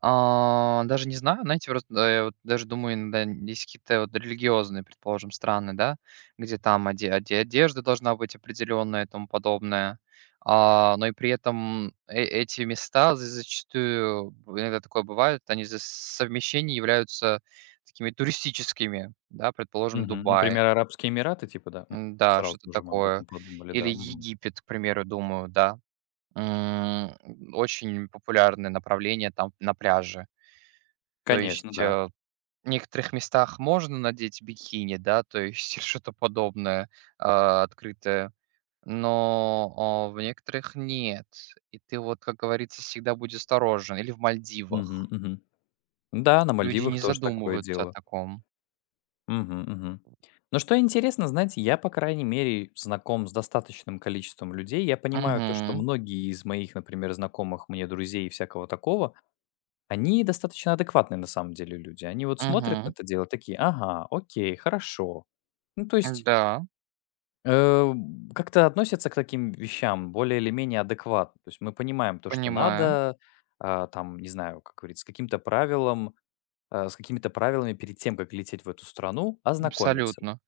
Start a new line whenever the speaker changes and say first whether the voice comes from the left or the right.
right: А, даже не знаю, знаете, просто, да, я, вот, даже думаю иногда, есть какие-то, вот, религиозные, предположим, страны, да, где, там, оде оде одежда должна быть определённая и тому подобное. А, но и при этом, э эти места з зачастую иногда такое бывает, они из-за совмещения являются такими туристическими, да. Предположим,
left: Мгм.
right: Дубай.
left: Например, Арабские Эмираты, типа, да, м?
right: М-да,
left: Сразу
right: что-то
left: тоже мы об
right: такое.
left: этом подумали,
right: Или
left: да, мгм.
right: Египет, к примеру, думаю, да. М, очень популярное направление, там, на пляже. То
left: Конечно,
right: есть, э,
left: да.
right: в некоторых местах можно надеть бикини, да, то есть, что-то подобное, а, открытое, но, о, в некоторых нет, и ты, вот, как говорится, всегда будь осторожен. Или в Мальдивах
left: Мгм, мгм. Да, на
right: Люди не
left: Мальдивах тоже такое
right: задумываются о
left: дело.
right: таком.
left: Мгм, мгм. Но что интересно, знаете, я, по крайней мере, знаком с достаточным количеством людей. Я понимаю, то, что
right: Мгм.
left: многие из моих, например, знакомых мне друзей и всякого такого, они достаточно адекватные, на самом деле, люди. Они, вот, смотрят на
right: Мгм.
left: это дело, такие: ага, окей, хорошо. Ну, то есть
right: М-да.
left: э, б как-то относятся к таким вещам более или менее адекватно. То есть, мы понимаем то, что
right: Понимаю.
left: надо, а, там, не знаю, как говорится, с каким-то правилом, а, с какими-то правилами перед тем, как лететь в эту страну, ознакомиться.
right: Абсолютно.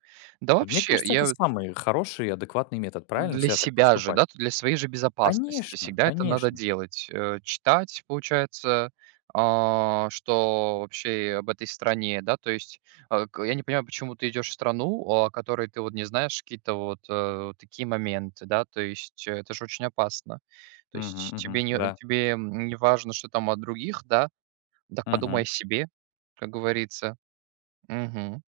right: Да,
left: Вот, мне
right: вообще,
left: кажется, это
right: я вот
left: самый хороший адекватный метод правильно
right: Для
left: всегда так
right: себя же,
left: поступать.
right: да, то для своей же безопасности
left: Конечно,
right: всегда это надо
left: конечно.
right: делать. Э, читать, получается, а что, вообще, об этой стране. Да, то есть, э, к я не понимаю, почему ты идёшь в страну, о которой ты, вот, не знаешь какие-то, вот, э, вот такие моменты да. То есть, это ж очень опасно. То
left: Мгм,
right: есть,
left: мгм,
right: тебе не
left: да.
right: тебе, м, не важно, что там от других, да? Так подумай о
left: Мгм.
right: себе, как говорится. Мгм.